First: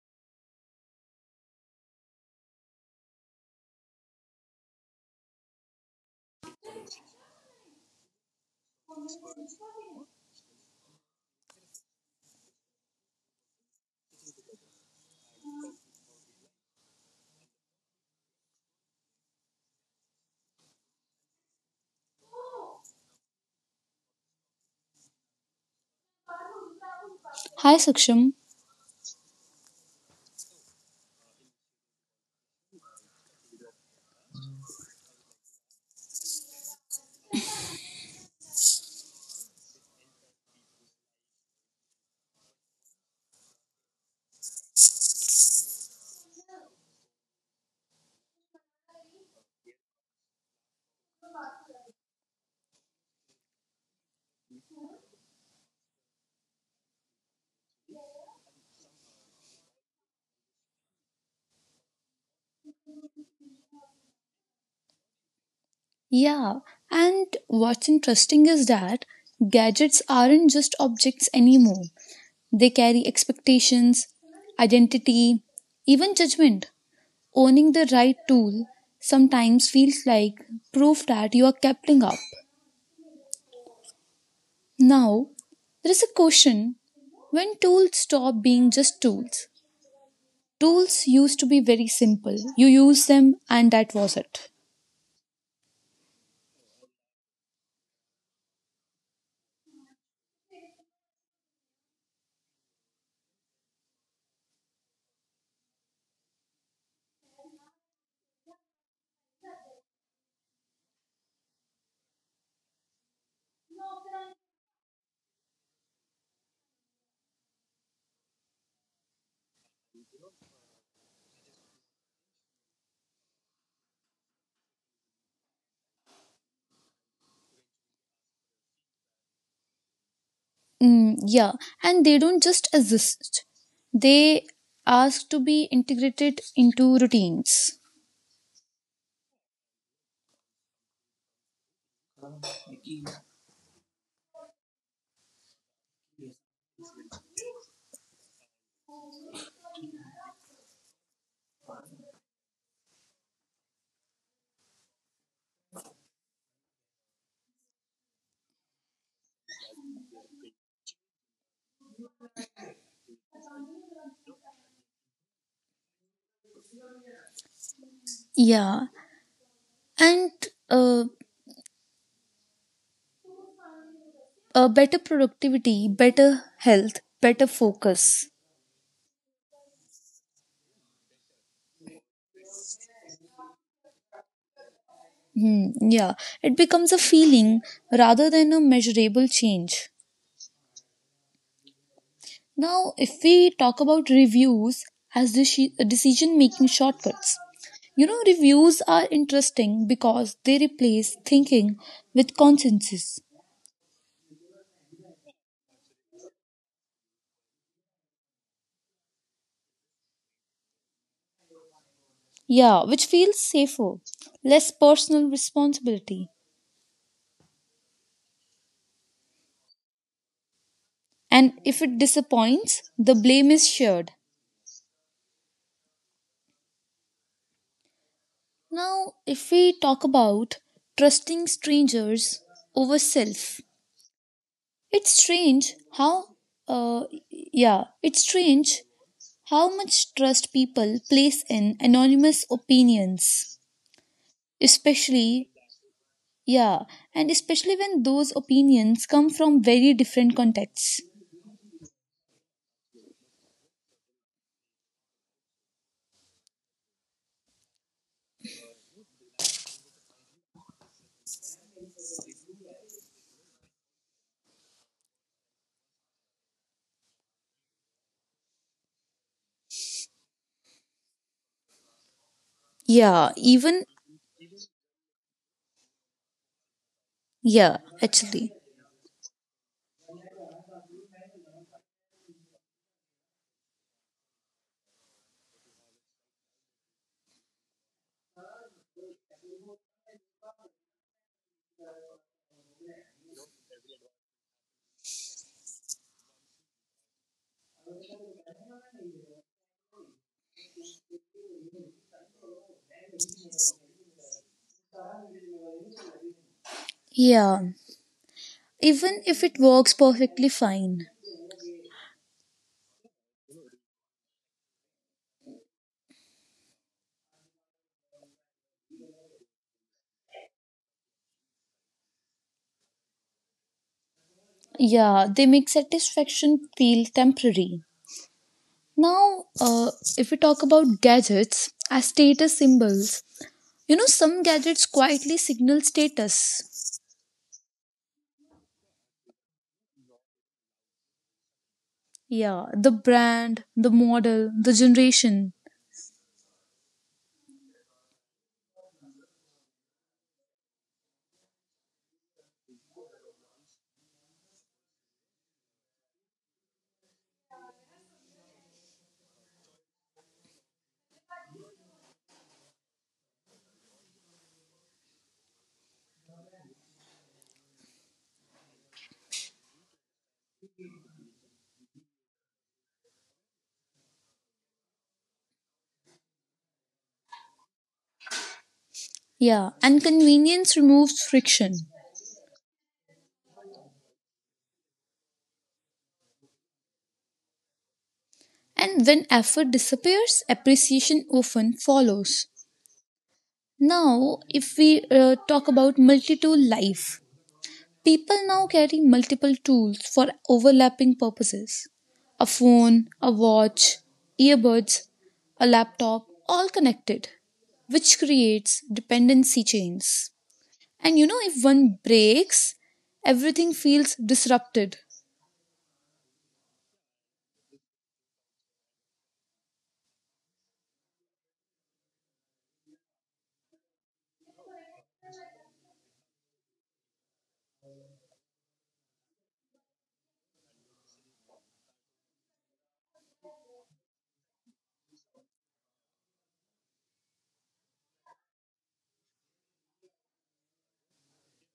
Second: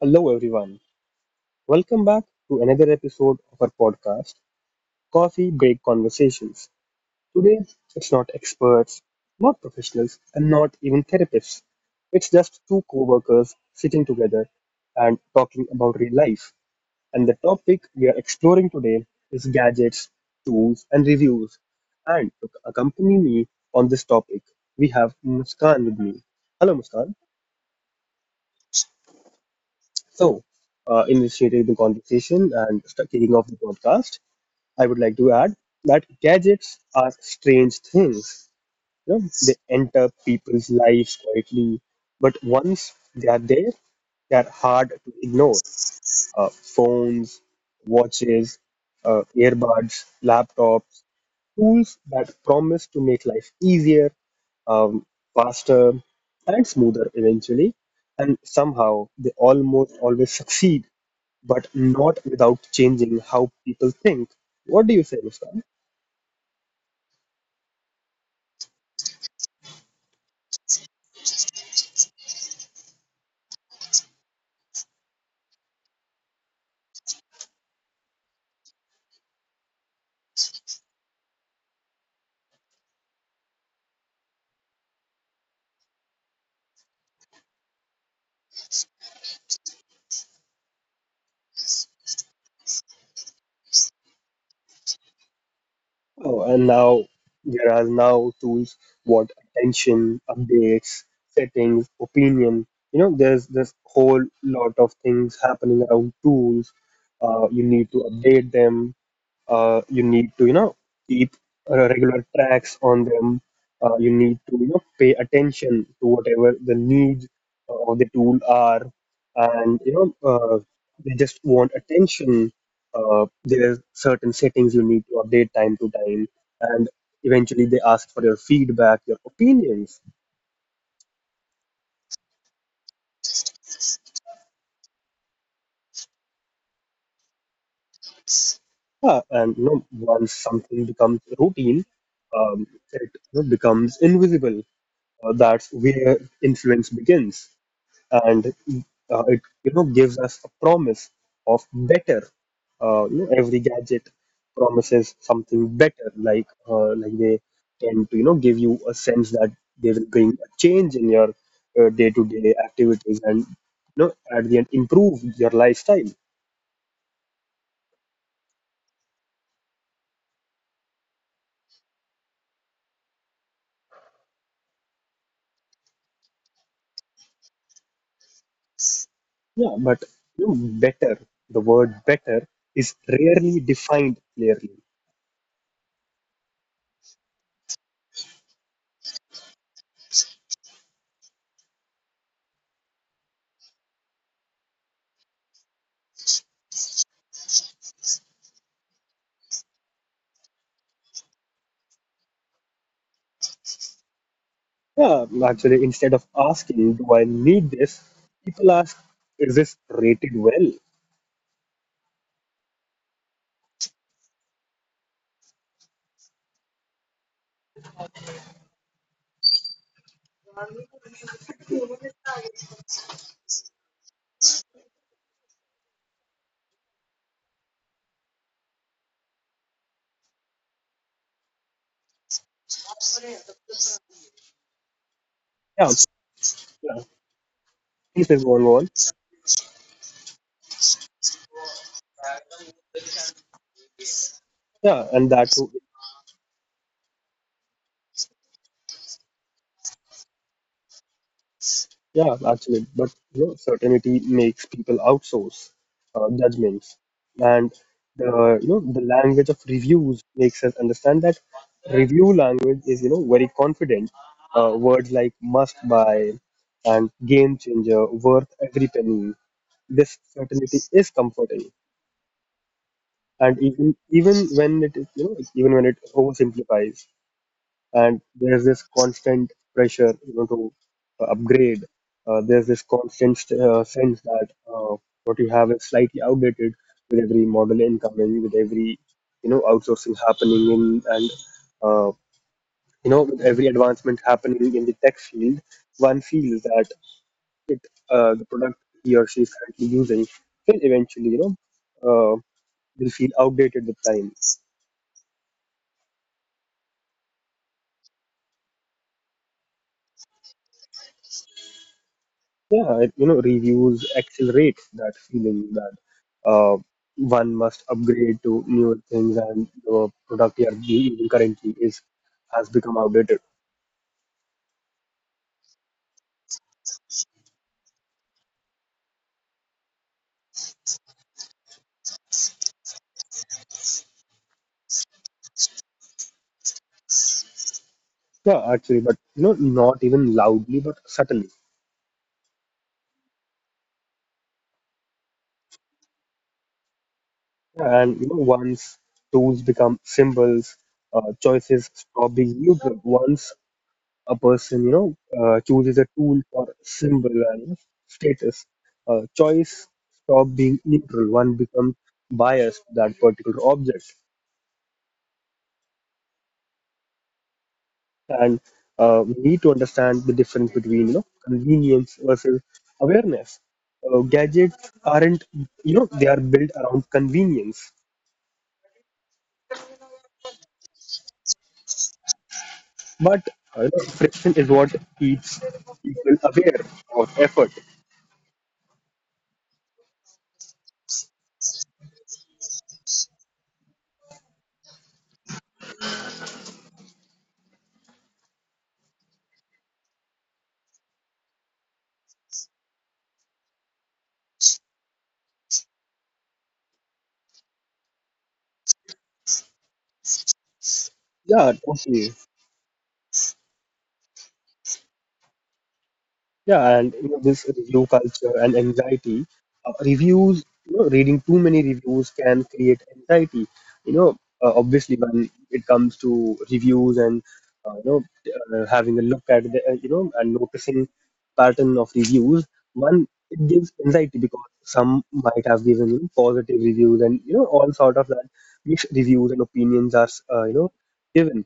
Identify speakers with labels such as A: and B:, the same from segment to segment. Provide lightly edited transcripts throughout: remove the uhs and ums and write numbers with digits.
A: Hello, everyone. Welcome back to another episode of our podcast, Coffee Break Conversations. Today, it's not experts, not professionals, and not even therapists. It's just two co workers sitting together and talking about real life. And the topic we are exploring today is gadgets, tools, and reviews. And to accompany me on this topic, we have Muskan with me. Hello, Muskan.
B: Hi Saksham.
A: So, initiating the conversation and kicking off the podcast. I would like to add that gadgets are strange things. You know, they enter people's lives quietly, but once they are there, they are hard to ignore. Phones, watches, earbuds, laptops, tools that promise to make life easier, um, faster, and smoother eventually. And somehow they almost always succeed, but not without changing how people think. What do you say, Muskan?
B: Yeah, and what's interesting is that gadgets aren't just objects anymore. They carry expectations, identity, even judgment. Owning the right tool sometimes feels like proof that you are keeping up. Now, there is a question when tools stop being just tools. Tools used to be very simple. You use them and that was it.
A: Oh, and now there are now tools what attention, updates, settings, opinion. You know, there's this whole lot of things happening around tools. You need to update them. You need to, you know, keep regular tracks on them. You need to, you know, pay attention to whatever the needs of the tool are, and you know, they just want attention. There are certain settings you need to update time to time, and eventually they ask for your feedback, your opinions.
B: Yeah, and they don't just exist, they ask to be integrated into routines.
A: Yeah, and you know, once something becomes routine, it, you know, becomes invisible. That's where influence begins, and it, you know, gives us a promise of better. You know, every gadget promises something better, like they tend to, you know, give you a sense that they will bring a change in your day-to-day activities and, you know, at the end improve your lifestyle.
B: Yeah, and uh, better productivity, better health, better focus.
A: Yeah, but you know, better. The word better is rarely defined clearly.
B: Yeah, it becomes a feeling rather than a measurable change. Now, if we talk about reviews as decision making shortcuts, you know, reviews are interesting because they replace thinking with consensus.
A: Yeah, actually, instead of asking, do I need this? People ask, is this rated well?
B: Yeah, which feels safer, less personal responsibility. And if it disappoints, the blame is shared. Now, if we talk about trusting strangers over self, it's strange
A: Yeah, so,
B: how, uh,
A: yeah,
B: yeah, it's
A: please may
B: strange
A: go on.
B: how much trust people place in anonymous opinions,
A: Yeah, and
B: especially,
A: that too.
B: yeah, and especially when those opinions come from very different contexts.
A: Yeah, actually, but you know, certainty makes people outsource judgments, and the, you know, the language of reviews makes us understand that review language is, you know, very confident. Words like must buy and game changer, worth every penny. This certainty is comforting,
B: Yeah,
A: and
B: even,
A: even when it is, you know, even when it oversimplifies.
B: yeah,
A: And
B: actually.
A: there's this constant pressure, you know, to upgrade. There's this constant sense that uh, what you have is slightly outdated. With every model incoming, with every, you know, outsourcing happening in, and uh, you know, with every advancement happening in the tech field, one feels that the product he or she is currently using will eventually, you know, uh, will feel outdated with time.
B: Yeah, even if it works perfectly fine.
A: Yeah, it, you know, reviews accelerate that feeling that uh, one must upgrade to newer things and the product you are using currently is has become outdated.
B: Yeah, they make satisfaction feel temporary. Now, if we talk about gadgets as status symbols, you know, some gadgets quietly signal status.
A: Yeah, actually, but you know, not even loudly, but subtly.
B: Yeah, the brand, the model, the generation.
A: Yeah. And you know, once tools become symbols, choices stop being neutral. Once a person, you know, chooses a tool or symbol and, you know, status. Choice stop being neutral. One becomes biased to that particular object, and we need to understand the difference between, you know, convenience versus awareness. Gadgets aren't, you know, they are built around convenience,
B: Yeah, and convenience removes friction.
A: but friction is what keeps people aware of effort.
B: And when effort disappears, appreciation often follows. Now, if we talk about multi tool life, people now carry multiple tools for overlapping purposes. A phone, a watch, earbuds, a laptop, all connected, which creates dependency chains. And you know, if
A: Yeah,
B: one
A: okay.
B: breaks, everything feels disrupted.
A: Yeah, and you know, this review culture and anxiety, reviews, you know, reading too many reviews can create anxiety. You know, obviously when it comes to reviews and you know, having a look at the, you know, and noticing pattern of reviews, one, it gives anxiety because some might have given, you know, positive reviews and, you know, all sort of that, mixed reviews and opinions are, you know, given,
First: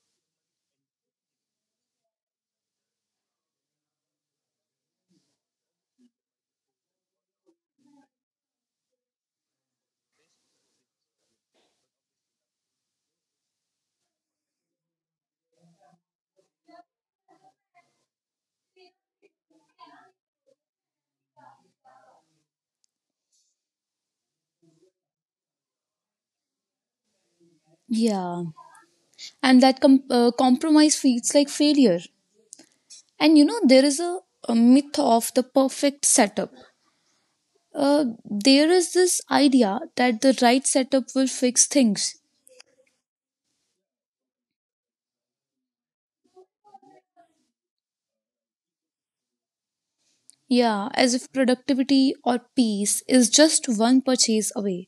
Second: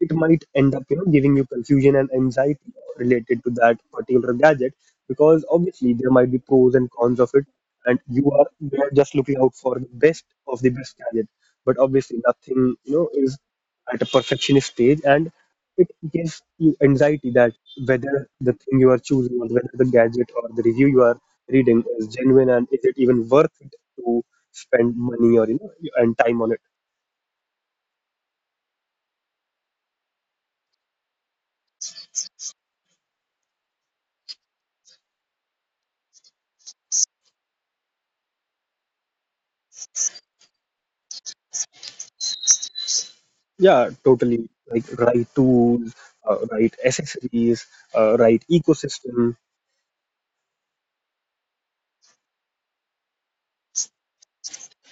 A: it might end up, you know, giving you confusion and anxiety related to that particular gadget, because obviously there might be pros and cons of it, and you are just looking out for the best of the best gadget, but obviously nothing, you know, is at a perfectionist stage, and it gives you anxiety that whether the thing you are choosing or whether the gadget or the review you are reading is genuine, and is it even worth it to spend money or, you know, and time on it.
B: Yeah. And that compromise feels like failure. And you know, there is a myth of the perfect setup. There is this idea that the right setup will fix things.
A: Yeah, totally. Like right tools, right accessories, right ecosystem.
B: Yeah, as if productivity or peace is just one purchase away.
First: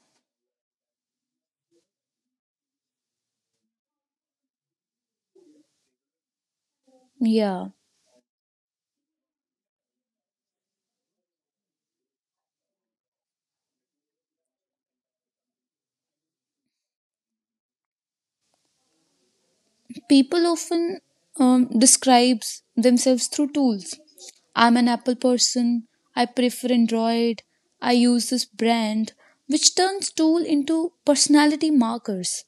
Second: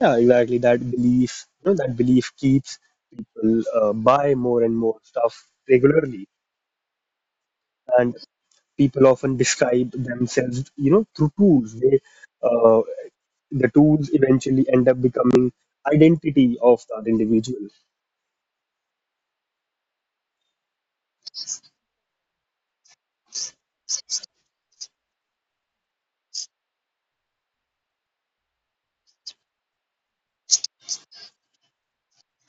A: Yeah, exactly. That belief, you know, that belief keeps people buy more and more stuff regularly.
B: Yeah,
A: And people often describe themselves, you know, through tools. They, uh, the tools eventually end up becoming identity of that individual.
B: people often describes themselves through tools. I'm an Apple person. I prefer Android. I use this brand, which turns tool into personality markers.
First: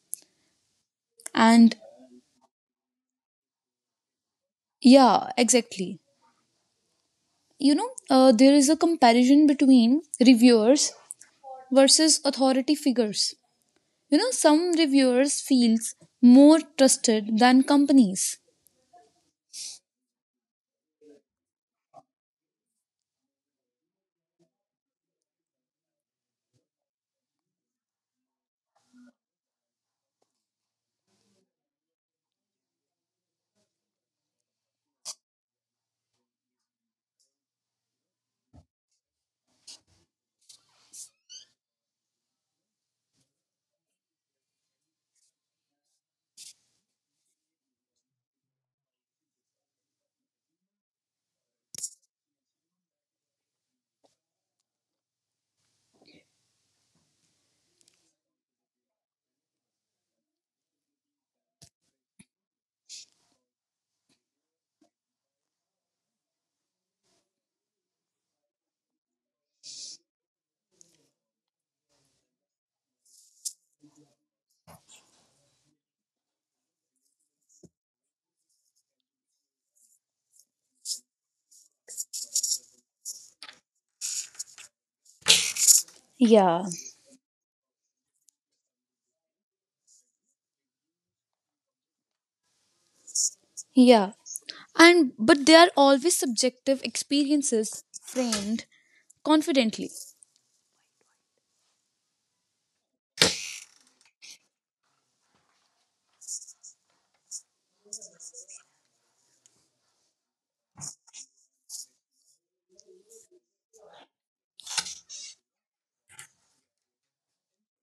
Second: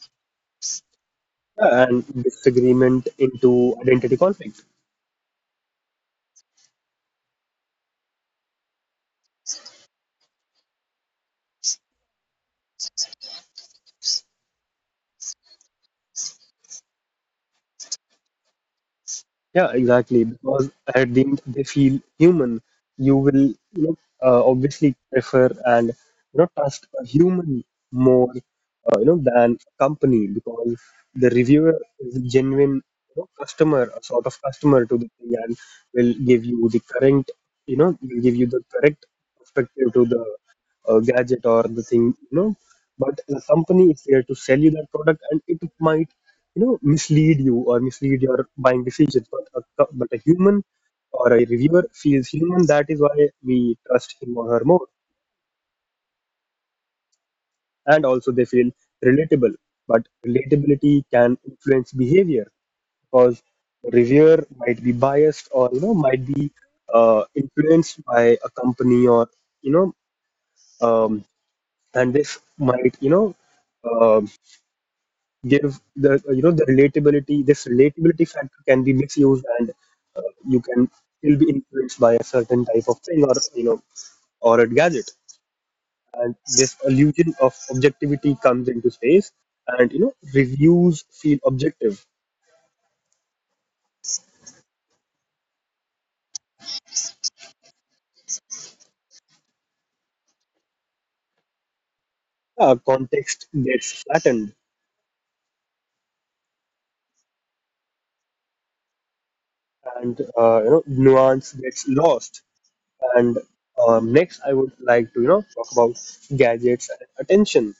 B: And
A: Yeah, and disagreement into identity conflict.
B: yeah, exactly. You know, there is a comparison between reviewers versus authority figures. You know, some reviewers feels more trusted than companies.
A: Yeah, exactly. Because at the end they feel human. You will, you know, obviously prefer and, you know, trust a human more, you know, than a company, because the reviewer is a genuine, you know, customer, a sort of customer to the thing, and will give you the correct, you know, will give you the correct perspective to the gadget or the thing, you know. But the company is there to sell you that product, and it might, you know, mislead you or mislead your buying decisions. But a, but a human or a reviewer feels human, that is why we trust him or her more. And also they feel relatable, but relatability can influence behavior, because reviewer might be biased or, you know, might be influenced by a company or, you know, um, and this might, you know, um, give the, you know, the relatability, this relatability factor can be misused, and uh, you can still be influenced by a certain type of thing or, you know, or a gadget. And
B: Yeah.
A: this illusion of objectivity comes into space, and you know, reviews feel objective.
B: Yeah. And but they are always subjective experiences framed confidently.
A: Context gets flattened, and you know, nuance gets lost, and next I would like to, you know, talk about gadgets and attention.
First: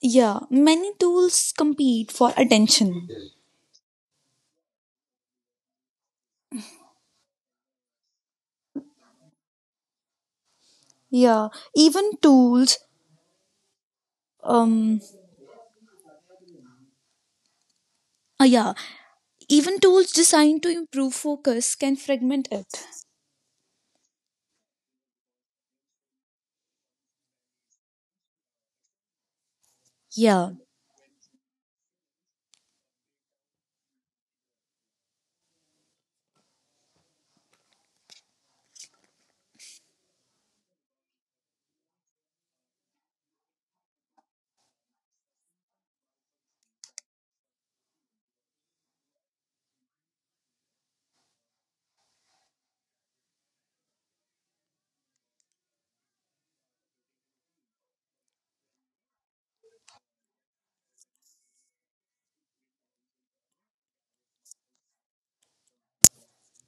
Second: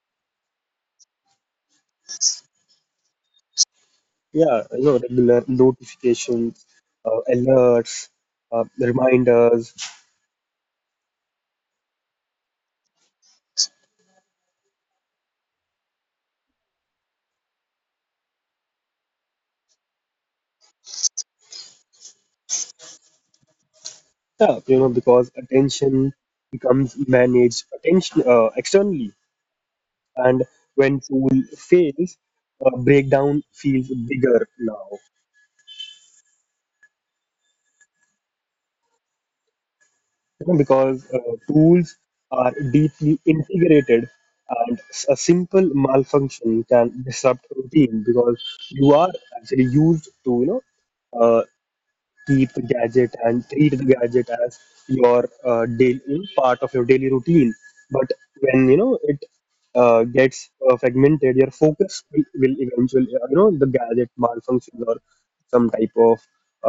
B: Yeah. Many tools compete for attention.
A: Yeah, you know, regular notifications, alerts, reminders.
B: Yeah. Even tools um yeah, even tools designed to improve focus can fragment it.
A: Yeah, you know, because attention becomes managed attention externally, and
B: Yeah.
A: when tool fails, breakdown feels bigger now. You know, because tools are deeply integrated, and a simple malfunction can disrupt routine, because you are actually used to, you know, uh, keep the gadget and treat the gadget as your daily, you know, part of your daily routine. But when you know it gets fragmented, your focus will eventually, you know, the gadget malfunctions or some type of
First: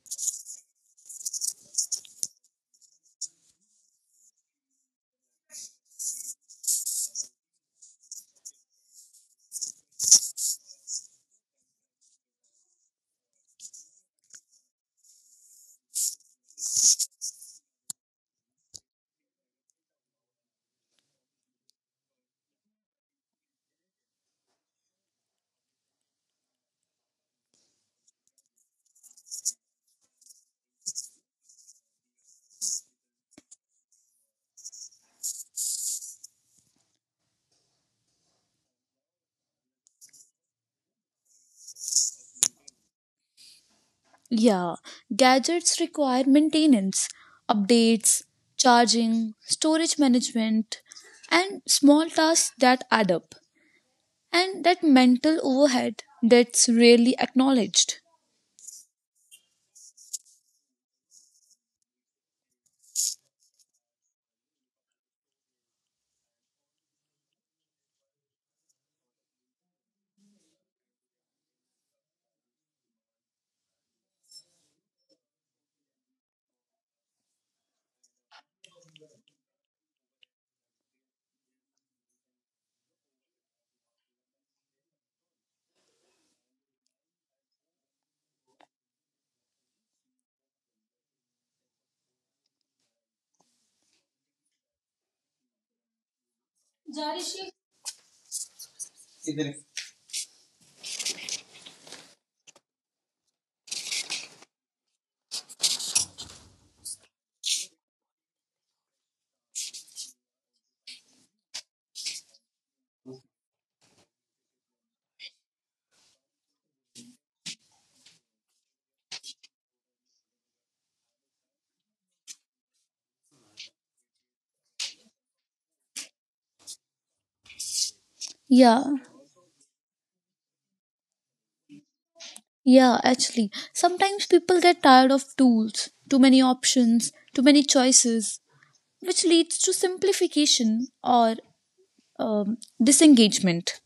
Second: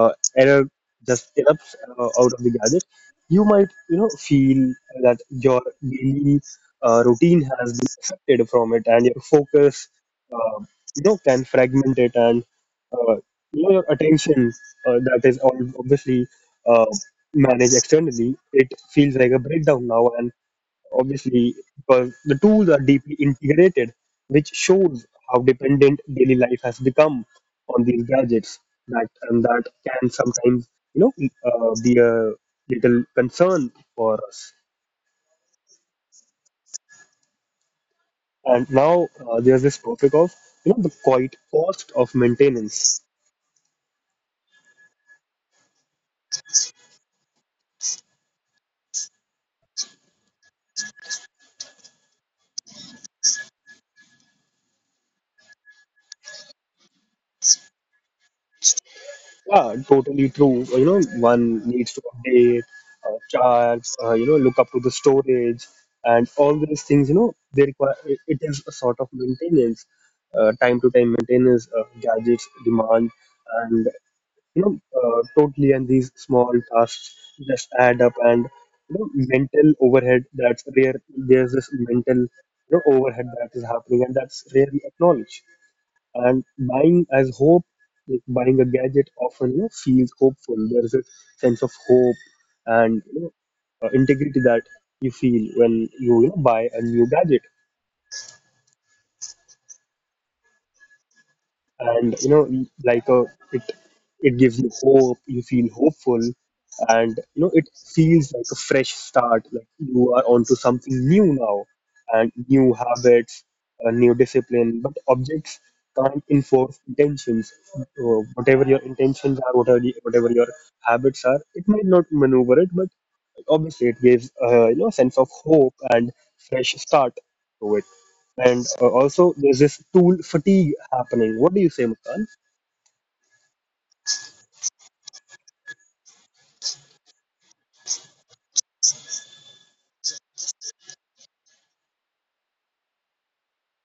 A: uh, error just erupts out of the gadget. You might, you know, feel that your daily routine has been affected from it, and your focus, uh, you know, can fragment it, and uh, you know, your attention, that is all obviously uh, managed externally, it feels like a breakdown now. And obviously, because the tools are deeply integrated, which shows how dependent daily life has become on these gadgets. That, and that can sometimes, you know, be a little concern for us. And now there's this topic of, you know, the quite cost of maintenance.
B: Yeah, gadgets require maintenance, updates, charging, storage management, and small tasks that add up. And that mental overhead that's rarely acknowledged.
A: Yeah, totally true. You know, one needs to update charts, you know, look up to the storage, and all these things, you know, they require, it is a sort of maintenance, time to time maintenance, gadgets demand, and, you know, totally, and these small tasks just add up, and, you know, mental overhead that's rare. There's this mental, you know, overhead that is happening and that's rarely acknowledged. And buying as hope, like buying a gadget often, you know, feels hopeful. There's a sense of hope, and you know, integrity that you feel when you know, buy a new gadget, and you know, like a, it it gives you hope, you feel hopeful, and you know, it feels like a fresh start, like you are onto something new now. And new habits, a new discipline, but objects can't enforce intentions. uh, Whatever your intentions are, whatever your habits are, it might not maneuver it, but obviously it gives, you know, a sense of hope and fresh start to it. And
B: Yeah,
A: also there's this tool fatigue happening, what do you say, Muskan?
B: yeah, actually. Sometimes people get tired of tools, too many options, too many choices, which leads to simplification or disengagement.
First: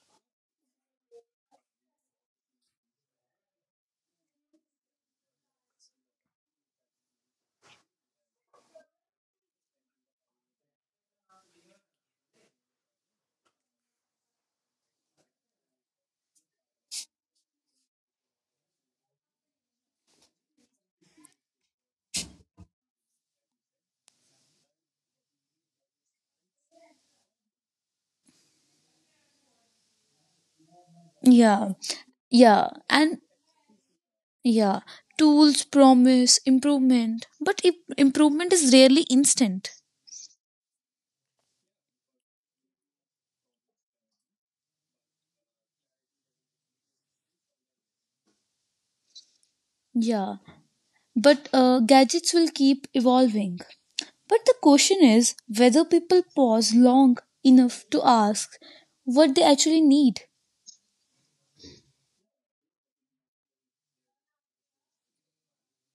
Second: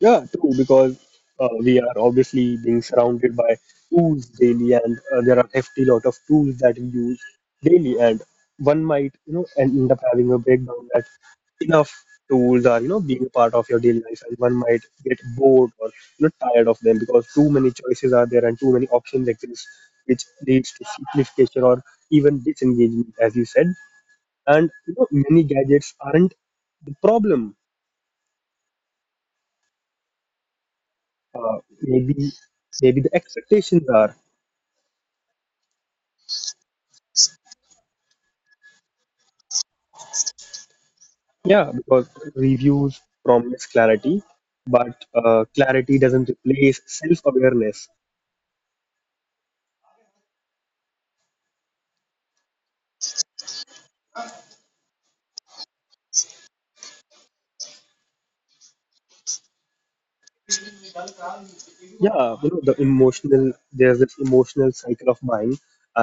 A: Yeah, true, because we are obviously being surrounded by tools daily, and there are hefty lot of tools that we use daily, and one might, you know, end up having a breakdown that enough tools are, you know, being a part of your daily life, and one might get bored or, you know, tired of them because too many choices are there and too many options exist, which leads to simplification or even disengagement, as you said. And you know, many gadgets aren't the problem.
B: Yeah,
A: Maybe
B: yeah,
A: the
B: and
A: expectations are.
B: yeah, tools promise improvement, but if improvement is rarely instant.
A: Yeah, because reviews promise clarity, but clarity doesn't replace self-awareness.
B: Yeah, but gadgets will keep evolving. But the question is whether people pause long enough to ask what they actually need.
A: Yeah, you know, there's this emotional cycle of mine,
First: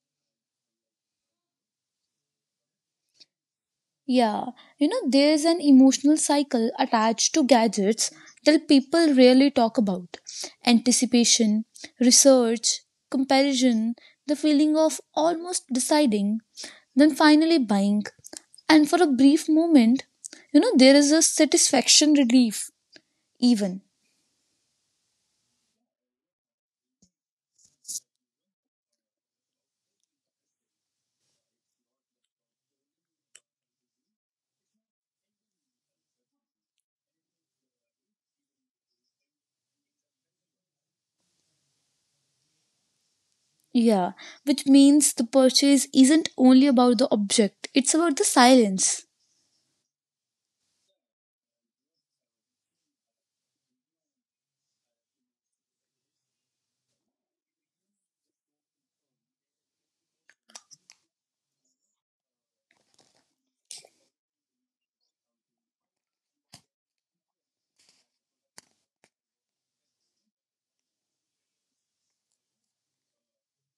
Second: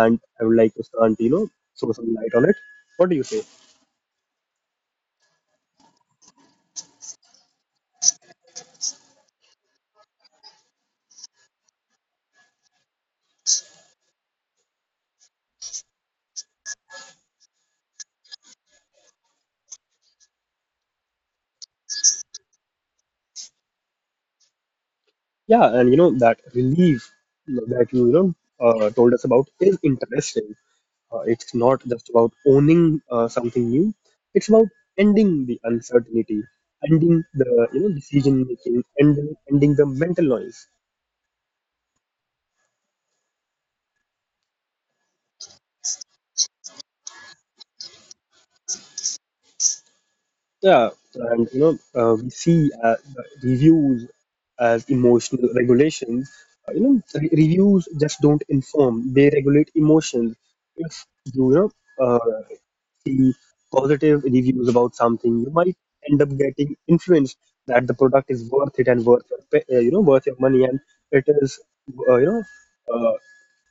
A: and I would like to start, you know, throw some light on it. What do you say?
B: Yeah, you know, there's an emotional cycle attached to gadgets that people rarely talk about: anticipation, research, comparison, the feeling of almost deciding, then finally buying. And for a brief moment, you know, there is a satisfaction relief, even.
A: Yeah, and you know, that relief that you know told us about is interesting. It's not just about owning something new. It's about ending the uncertainty, ending the you know decision making, ending the mental noise.
B: Yeah, which means the purchase isn't only about the object, it's about the silence.
A: Yeah, and you know, we see the reviews as emotional regulations. You know, reviews just don't inform; they regulate emotions. If you know, uh, see positive reviews about something, you might end up getting influenced that the product is worth it and worth your, you know, worth your money, and it is, you know, uh,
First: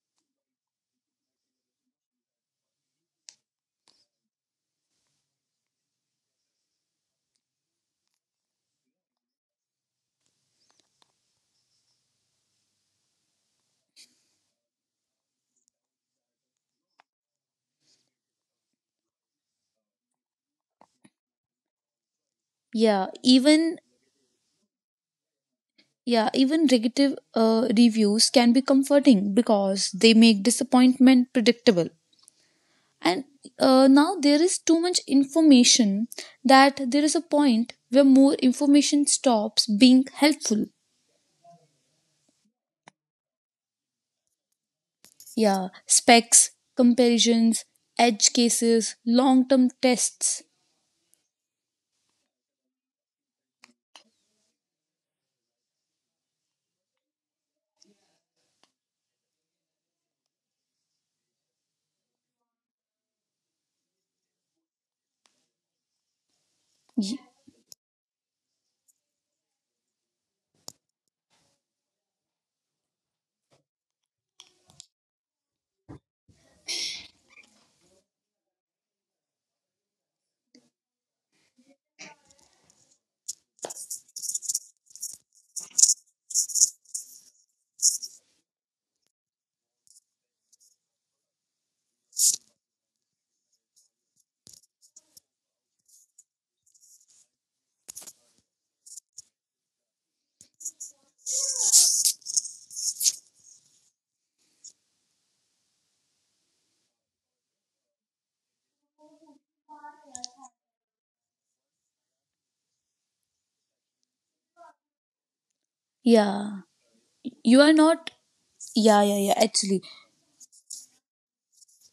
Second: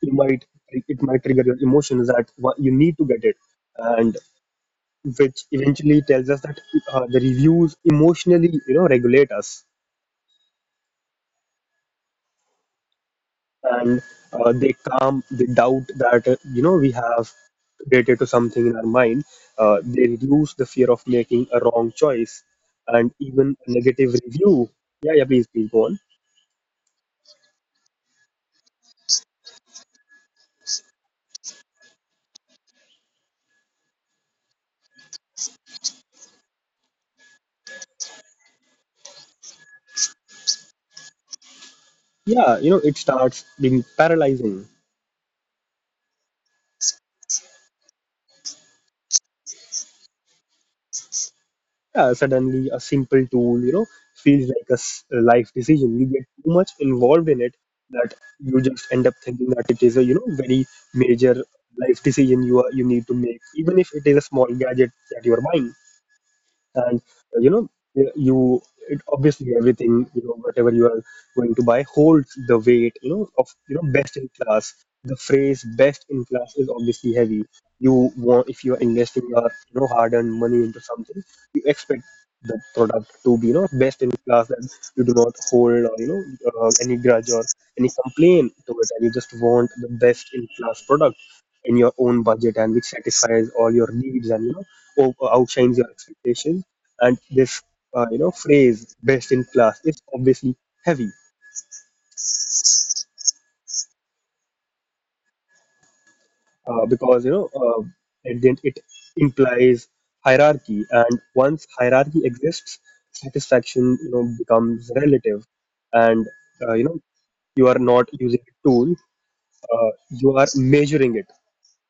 A: you might it might trigger your emotions that you need to get it, and which eventually tells us that the reviews emotionally you know regulate us, and they calm the doubt that you know we have related to something in our mind. They reduce the fear of making a wrong choice.
B: Yeah,
A: And even a
B: even
A: negative review, yeah, yeah, please go on.
B: yeah, even negative reviews can be comforting because they make disappointment predictable. And now there is too much information, that there is a point where more information stops being helpful.
A: Yeah, you know, it starts being paralyzing.
B: Yeah, specs, comparisons, edge cases, long term tests.
A: Yeah, suddenly a simple tool, you know, feels like a a life decision. You get too much involved in it that you just end up thinking that it is a, you know, very major life decision you are, you need to make, even if it is a small gadget that you are buying. And
B: Y-
A: you know, yeah, you it, obviously everything you know whatever you are going to buy holds the weight, you know, of you know best in class. The phrase best in class is obviously heavy. You want if you are investing your you know hard earned money into something, you expect the product to be you know best in class, and you do not hold or you know any grudge or any complaint to it, and you just want the best in class product in your own budget, and which satisfies all your needs and you know outshines your expectations. And this you know phrase best in class is obviously heavy because you know at the end it implies hierarchy, and once hierarchy exists, satisfaction, you know, becomes relative. And
B: yeah,
A: you know,
B: you
A: you
B: are
A: are not
B: not.
A: using a tool,
B: Yeah, yeah, yeah, actually.
A: you are measuring it.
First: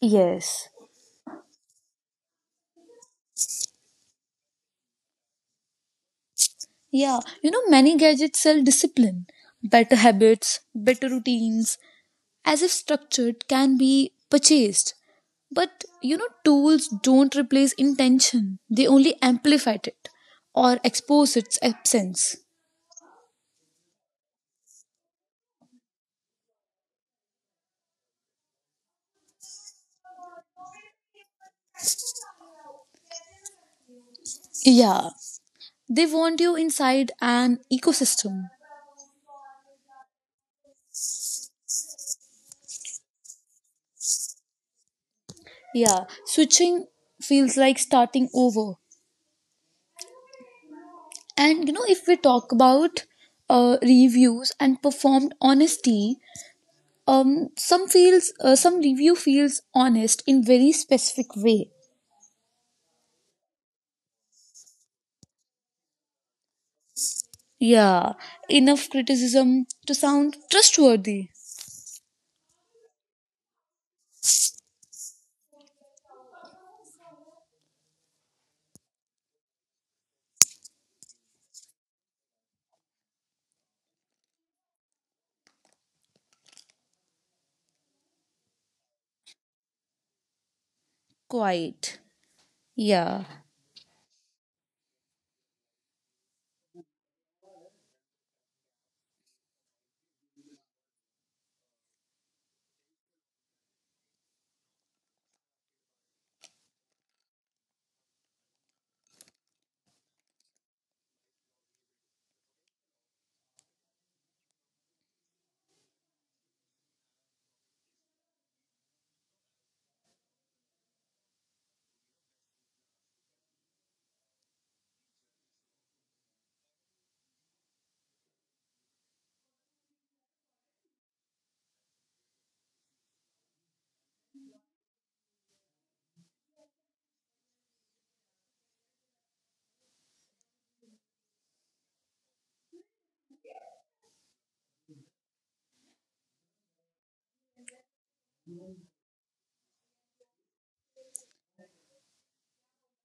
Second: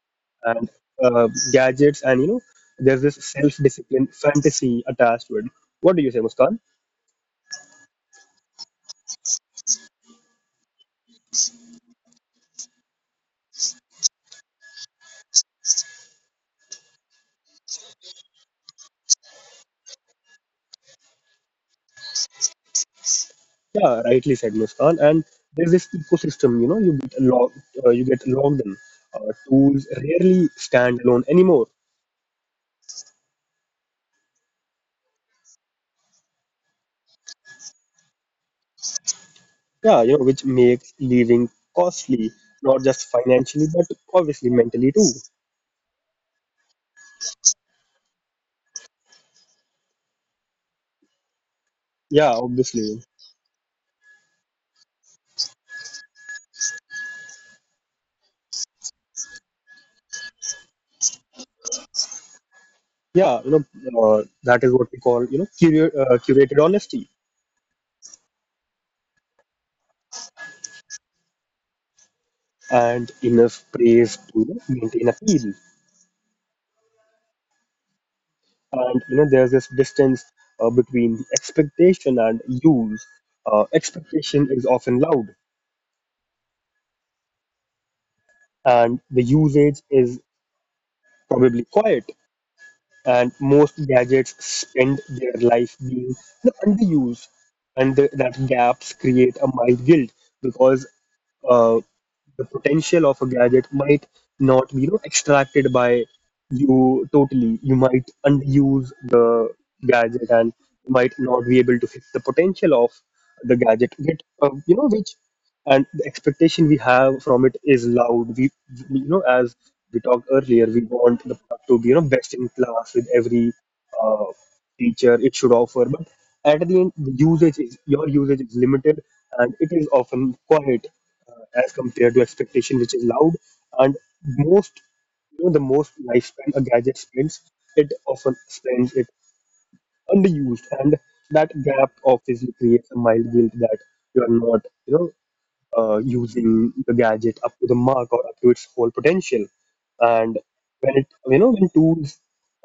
B: Yes.
A: And gadgets and you know there's this self-discipline fantasy attached to it. What do you say, Muskan?
B: Yeah, you know, many gadgets sell discipline, better habits, better routines, as if structured can be purchased. But you know, tools don't replace intention, they only amplify it or expose its absence.
A: Yeah, rightly said, Muskan. And there's this ecosystem, you know, you get logged, you get logged in. Tools rarely stand alone anymore.
B: Yeah, they want you inside an ecosystem.
A: Yeah, you know, which makes living costly, not just financially but obviously mentally too.
B: Yeah, switching feels like starting over. And you know, if we
A: Yeah,
B: talk
A: obviously.
B: about reviews and performed honesty, um, some review feels honest in very specific way.
A: Yeah, you know, uh, that is what we call, you know, curated honesty.
B: Yeah, enough criticism to sound trustworthy.
A: And enough praise to maintain appeal. And you know there's this distance between expectation and use. Expectation is often loud, and the usage is probably quiet.
B: Quite.
A: And
B: Yeah,
A: most gadgets spend their life being, you know, underused. And the, that gaps create a mild guilt because uh, the potential of a gadget might not be, you know, extracted by you totally. You might underuse the gadget, and you might not be able to fix the potential of the gadget. Yet, you know, which and the expectation we have from it is loud. We you know as we talked earlier, we want the product to be you know best in class with every uh, feature it should offer, but at the end the usage is your usage is limited, and it is often quiet as compared to expectation which is loud. And most you know the most lifespan a gadget spends, it often spends it underused, and that gap obviously creates a mild guilt that you are not, you know, using the gadget up to the mark or up to its whole potential. And when it, you know, when tools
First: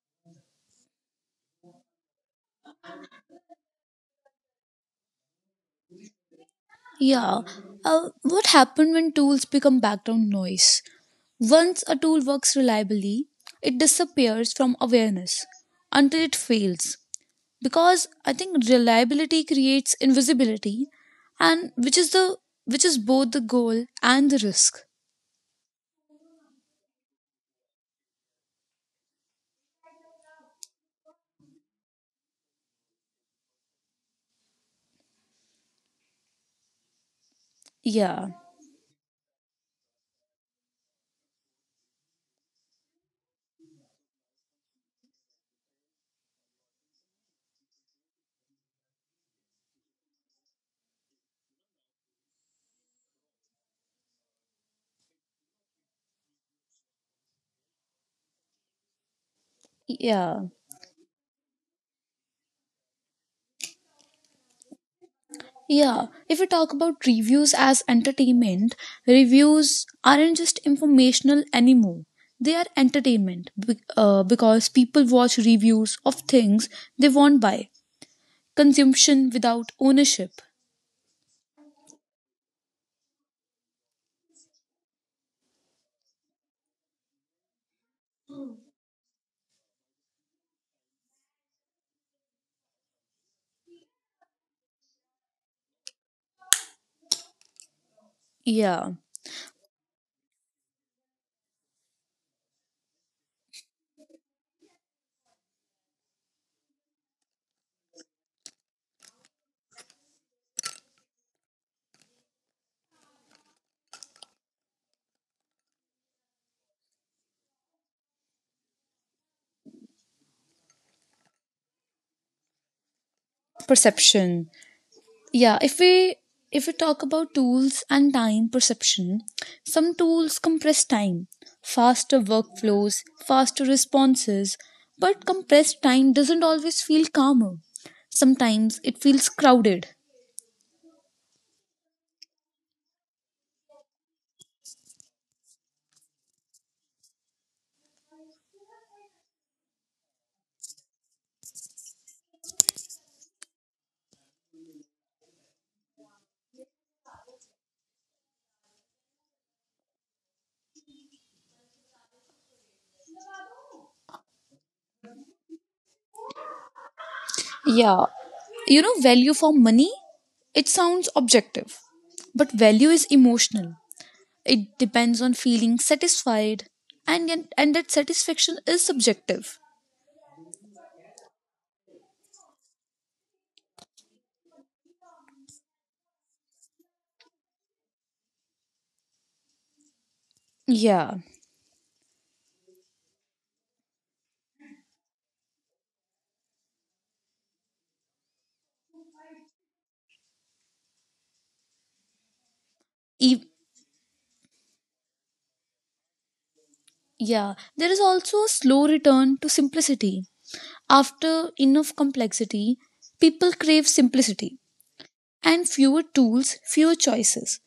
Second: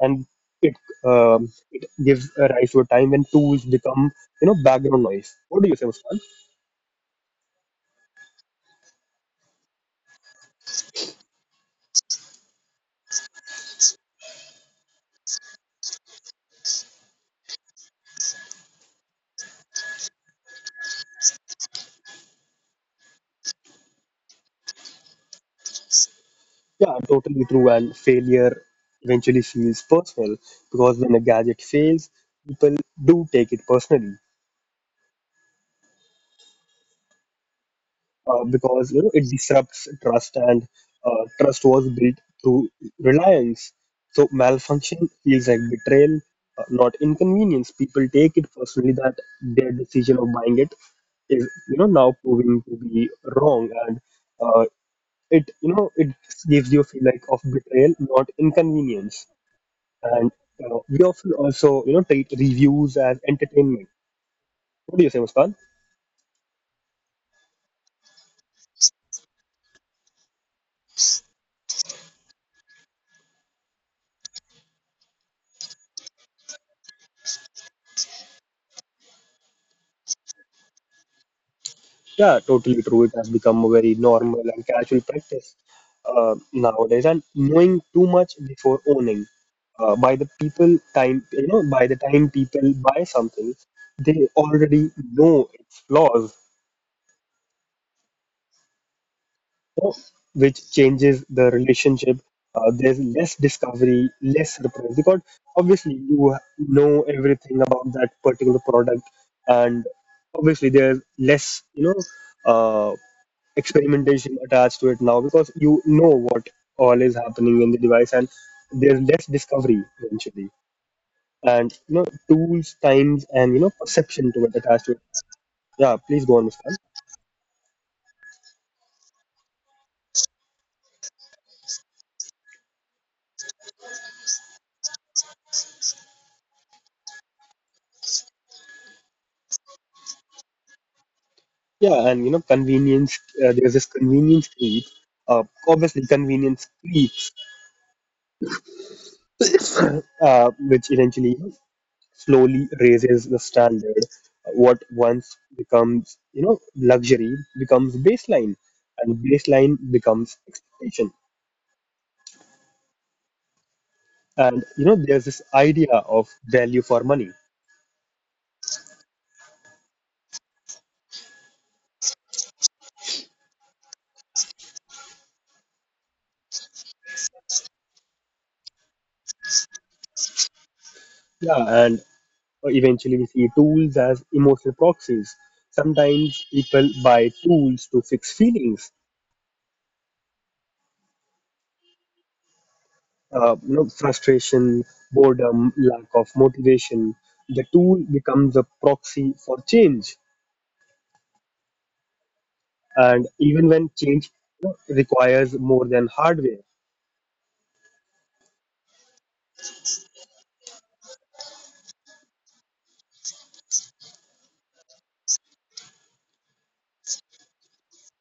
A: and it um, it gives a rise to a time when tools become, you know, background noise. What do you say, Muskan?
B: yeah. What happened when tools become background noise? Once a tool works reliably, it disappears from awareness until it fails. Because I think reliability creates invisibility, and which is both the goal and the risk.
A: Yeah, totally true. And failure eventually feels personal because when a gadget fails, people do take it personally,
B: Yeah,
A: because you know it disrupts trust, and trust was built through reliance, so malfunction feels like betrayal, not inconvenience. People take it personally that their decision of buying it is, you know, now proving to be wrong. And uh, it you know it gives you a feel like of betrayal, not inconvenience. And
B: yeah,
A: we often also, you know, treat reviews as entertainment. What do you say, Muskan?
B: yeah, if we talk about reviews as entertainment, reviews aren't just informational anymore, they are entertainment because people watch reviews of things they won't buy, consumption without ownership.
A: Yeah, totally true. It has become a very normal and casual practice nowadays, and knowing too much before owning. By the people time, you know, by the time people buy something, they already know its flaws,
B: Yeah,
A: you know, which changes the relationship. There's less discovery, less surprise, because obviously you know everything about that particular product, and obviously there's less, you know, uh, experimentation attached to it now because you know what all is happening in the device, and there's less discovery eventually. And you know tools times and you know perception to it attached
B: perception,
A: to it. Yeah,
B: yeah,
A: please go on, Muskan.
B: if we talk about tools and time perception, some tools compress time, faster workflows, faster responses, but compressed time doesn't always feel calmer, sometimes it feels crowded.
A: Yeah, and you know convenience, there's this convenience creep, obviously convenience creeps, which eventually slowly raises the standard. What once becomes, you know, luxury becomes baseline, and baseline becomes expectation. And you know there's this idea of value for money.
B: Yeah, you know, value for money, it sounds objective, but value is emotional, it depends on feeling satisfied, and that satisfaction is subjective.
A: Yeah, and eventually we see tools as emotional proxies. Sometimes people buy tools to fix feelings,
B: Yeah.
A: you know, frustration, boredom, lack of motivation. The tool becomes a proxy for change, and even when
B: E-
A: change, you know, requires more than hardware.
B: Yeah, there is also a slow return to simplicity. After enough complexity, people crave simplicity and fewer tools, fewer choices.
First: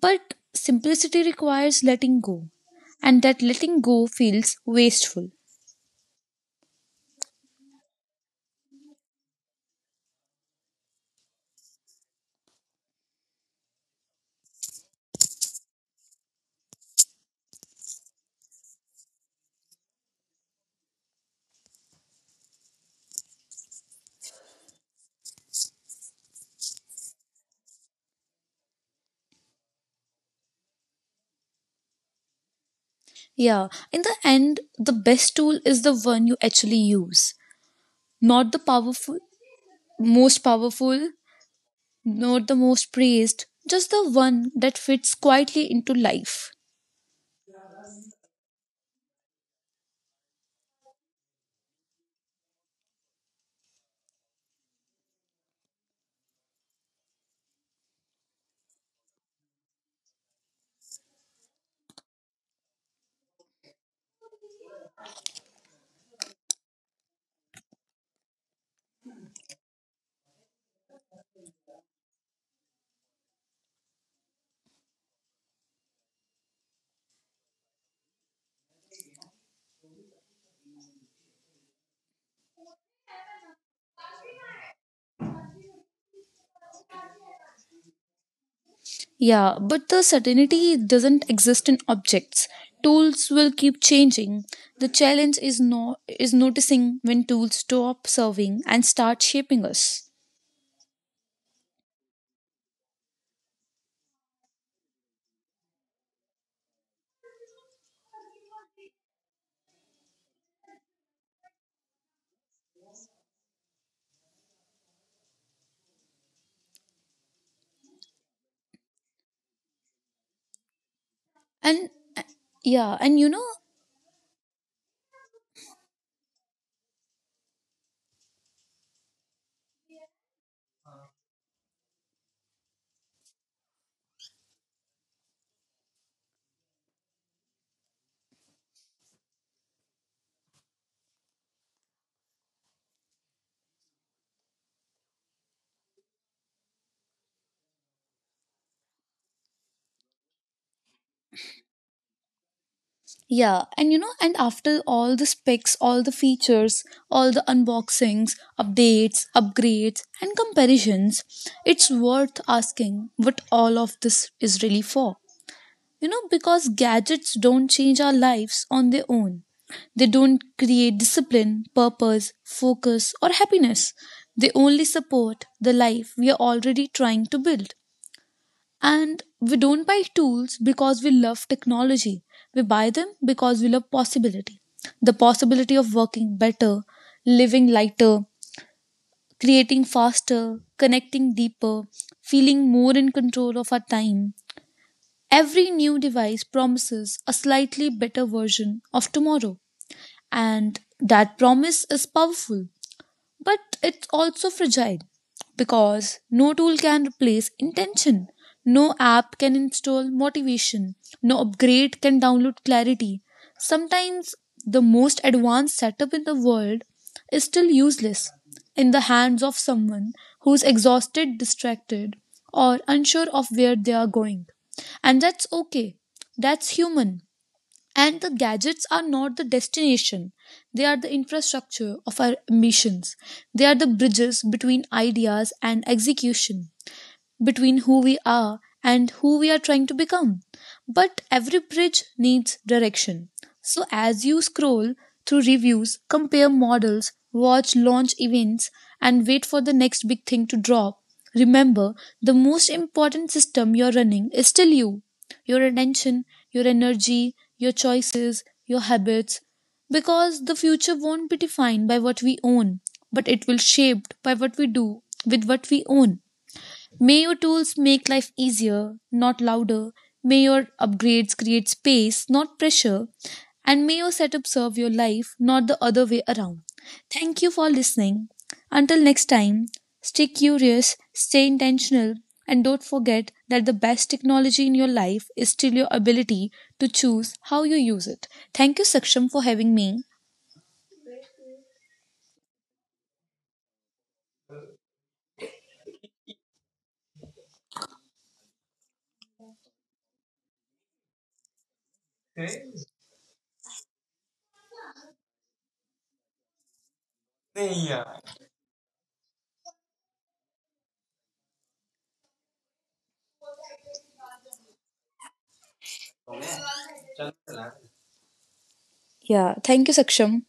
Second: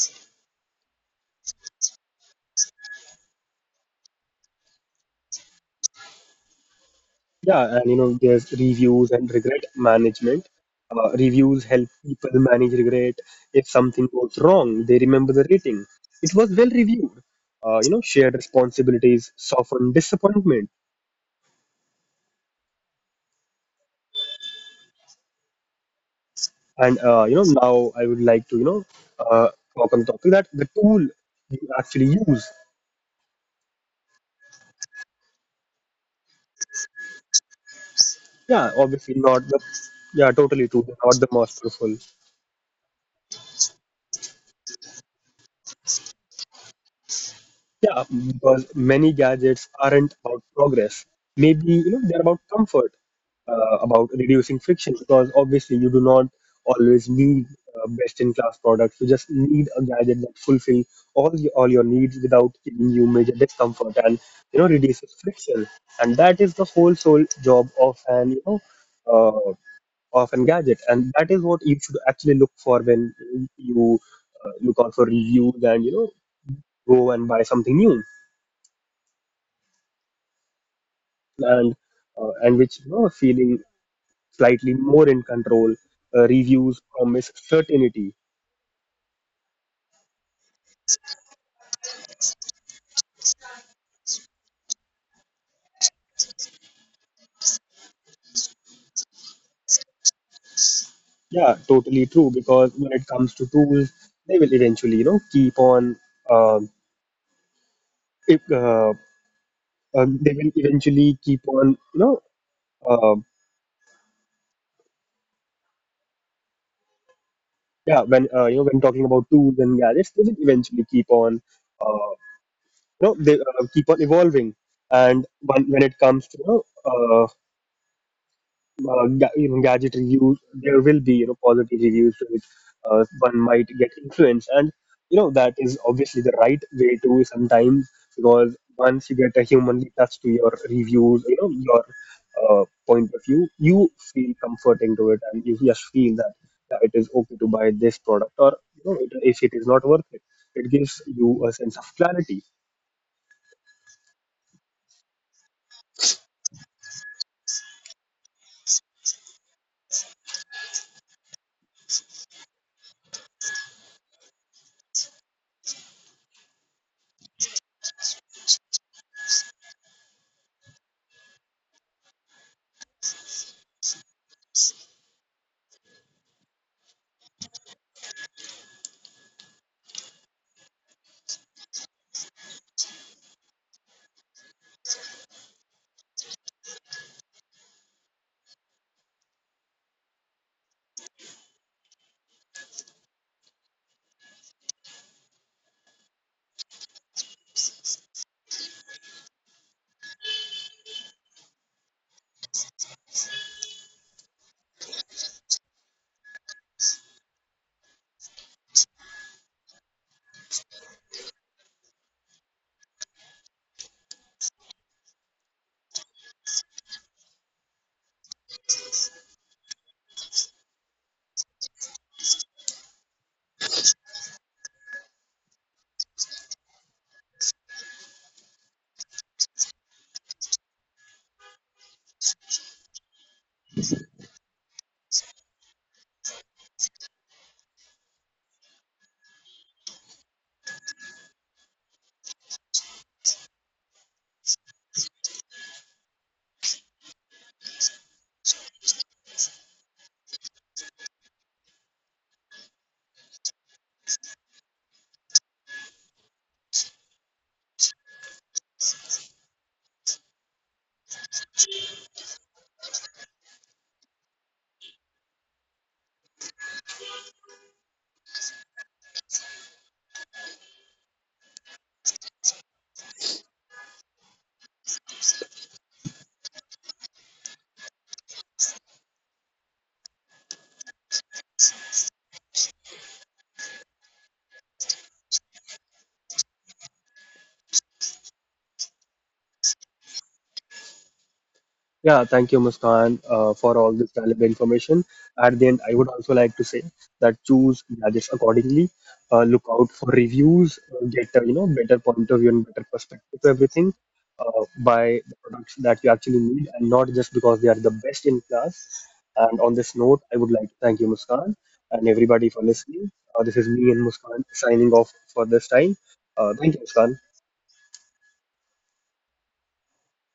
B: But simplicity requires letting go, and that letting go feels wasteful.
A: Yeah, and you know, there's reviews and regret management. Reviews help people manage regret. If something goes wrong, they remember the rating. It was well reviewed. You know, shared responsibilities soften disappointment. And you know, now I would like to you know uh, talk on the topic that the tool you actually use.
B: Yeah, in the end, the best tool is the one you actually use, not the
A: Yeah,
B: powerful,
A: obviously not the yeah
B: most
A: totally true,
B: powerful,
A: not the masterful.
B: not the most praised, just the one that fits quietly into life.
A: Yeah, because many gadgets aren't about progress. Maybe you know they're about comfort, about reducing friction. Because obviously you do not always need best-in-class products. You just need a gadget that fulfills all your needs without giving you major discomfort, and you know reduces friction. And that is the whole sole job of an you know uh, of an gadget. And that is what you should actually look for when you look out for reviews, and you know go and buy something new. And and which you know feeling slightly more in control. Reviews promise certainty.
B: Yeah, but the certainty doesn't exist in objects. Tools will keep changing. The challenge is no is noticing when tools stop serving and start shaping us.
A: Yeah, totally true, because when it comes to tools, they will eventually you know keep on um if, they will eventually keep on, you know, uh, yeah, when you know when talking about tools and gadgets, they will eventually keep on
B: And
A: uh,
B: yeah,
A: you
B: and
A: know
B: you
A: they
B: know,
A: keep on evolving. And when it comes to, you know, you know, gadget reviews, there will be, you know, positive reviews to which one might get influenced, and you know that is obviously the right way to sometimes, because once you get a humanly touch to your reviews, you know, your point of view, you feel comforting to it, and you just feel that yeah, it is okay to buy this product, or you know, it, if it is not worth it, it gives you a sense of clarity.
B: yeah, and you know, and after all the specs, all the features, all the unboxings, updates, upgrades, and comparisons, it's worth asking what all of this is really for. You know, because gadgets don't change our lives on their own. They don't create discipline, purpose, focus, or happiness. They only support the life we are already trying to build. And we don't buy tools because we love technology. We buy them because we love possibility. The possibility of working better, living lighter, creating faster, connecting deeper, feeling more in control of our time. Every new device promises a slightly better version of tomorrow, and that promise is powerful. But it's also fragile, because no tool can replace intention. No app can install motivation. No upgrade can download clarity. Sometimes the most advanced setup in the world is still useless in the hands of someone who's exhausted, distracted, or unsure of where they are going. And that's okay. That's human. And the gadgets are not the destination, they are the infrastructure of our ambitions. They are the bridges between ideas and execution, between who we are and who we are trying to become. But every bridge needs direction. So, as you scroll through reviews, compare models, watch launch events, and wait for the next big thing to drop, remember, the most important system you're running is still you. Your attention, your energy, your choices, your habits. Because the future won't be defined by what we own, but it will be shaped by what we do with what we own. May your tools make life easier, not louder. May your upgrades create space, not pressure. And may your setup serve your life, not the other way around. Thank you for listening. Until next time, stay curious, stay intentional, and don't forget that the best technology in your life is still your ability to choose how you use it. Thank you, Saksham, for having me.
A: Yeah, thank you, Muskan, for all this valuable information. At the end, I would also like to say that choose gadgets accordingly. Look out for reviews, get a you know better point of view and better perspective to everything. Buy the products that you actually need, and not just because they are the best in class. And on this note, I would like to thank you, Muskan, and everybody for listening. This is me and Muskan signing off for this time. Thank you, Muskan.
B: Yeah, thank you, Saksham.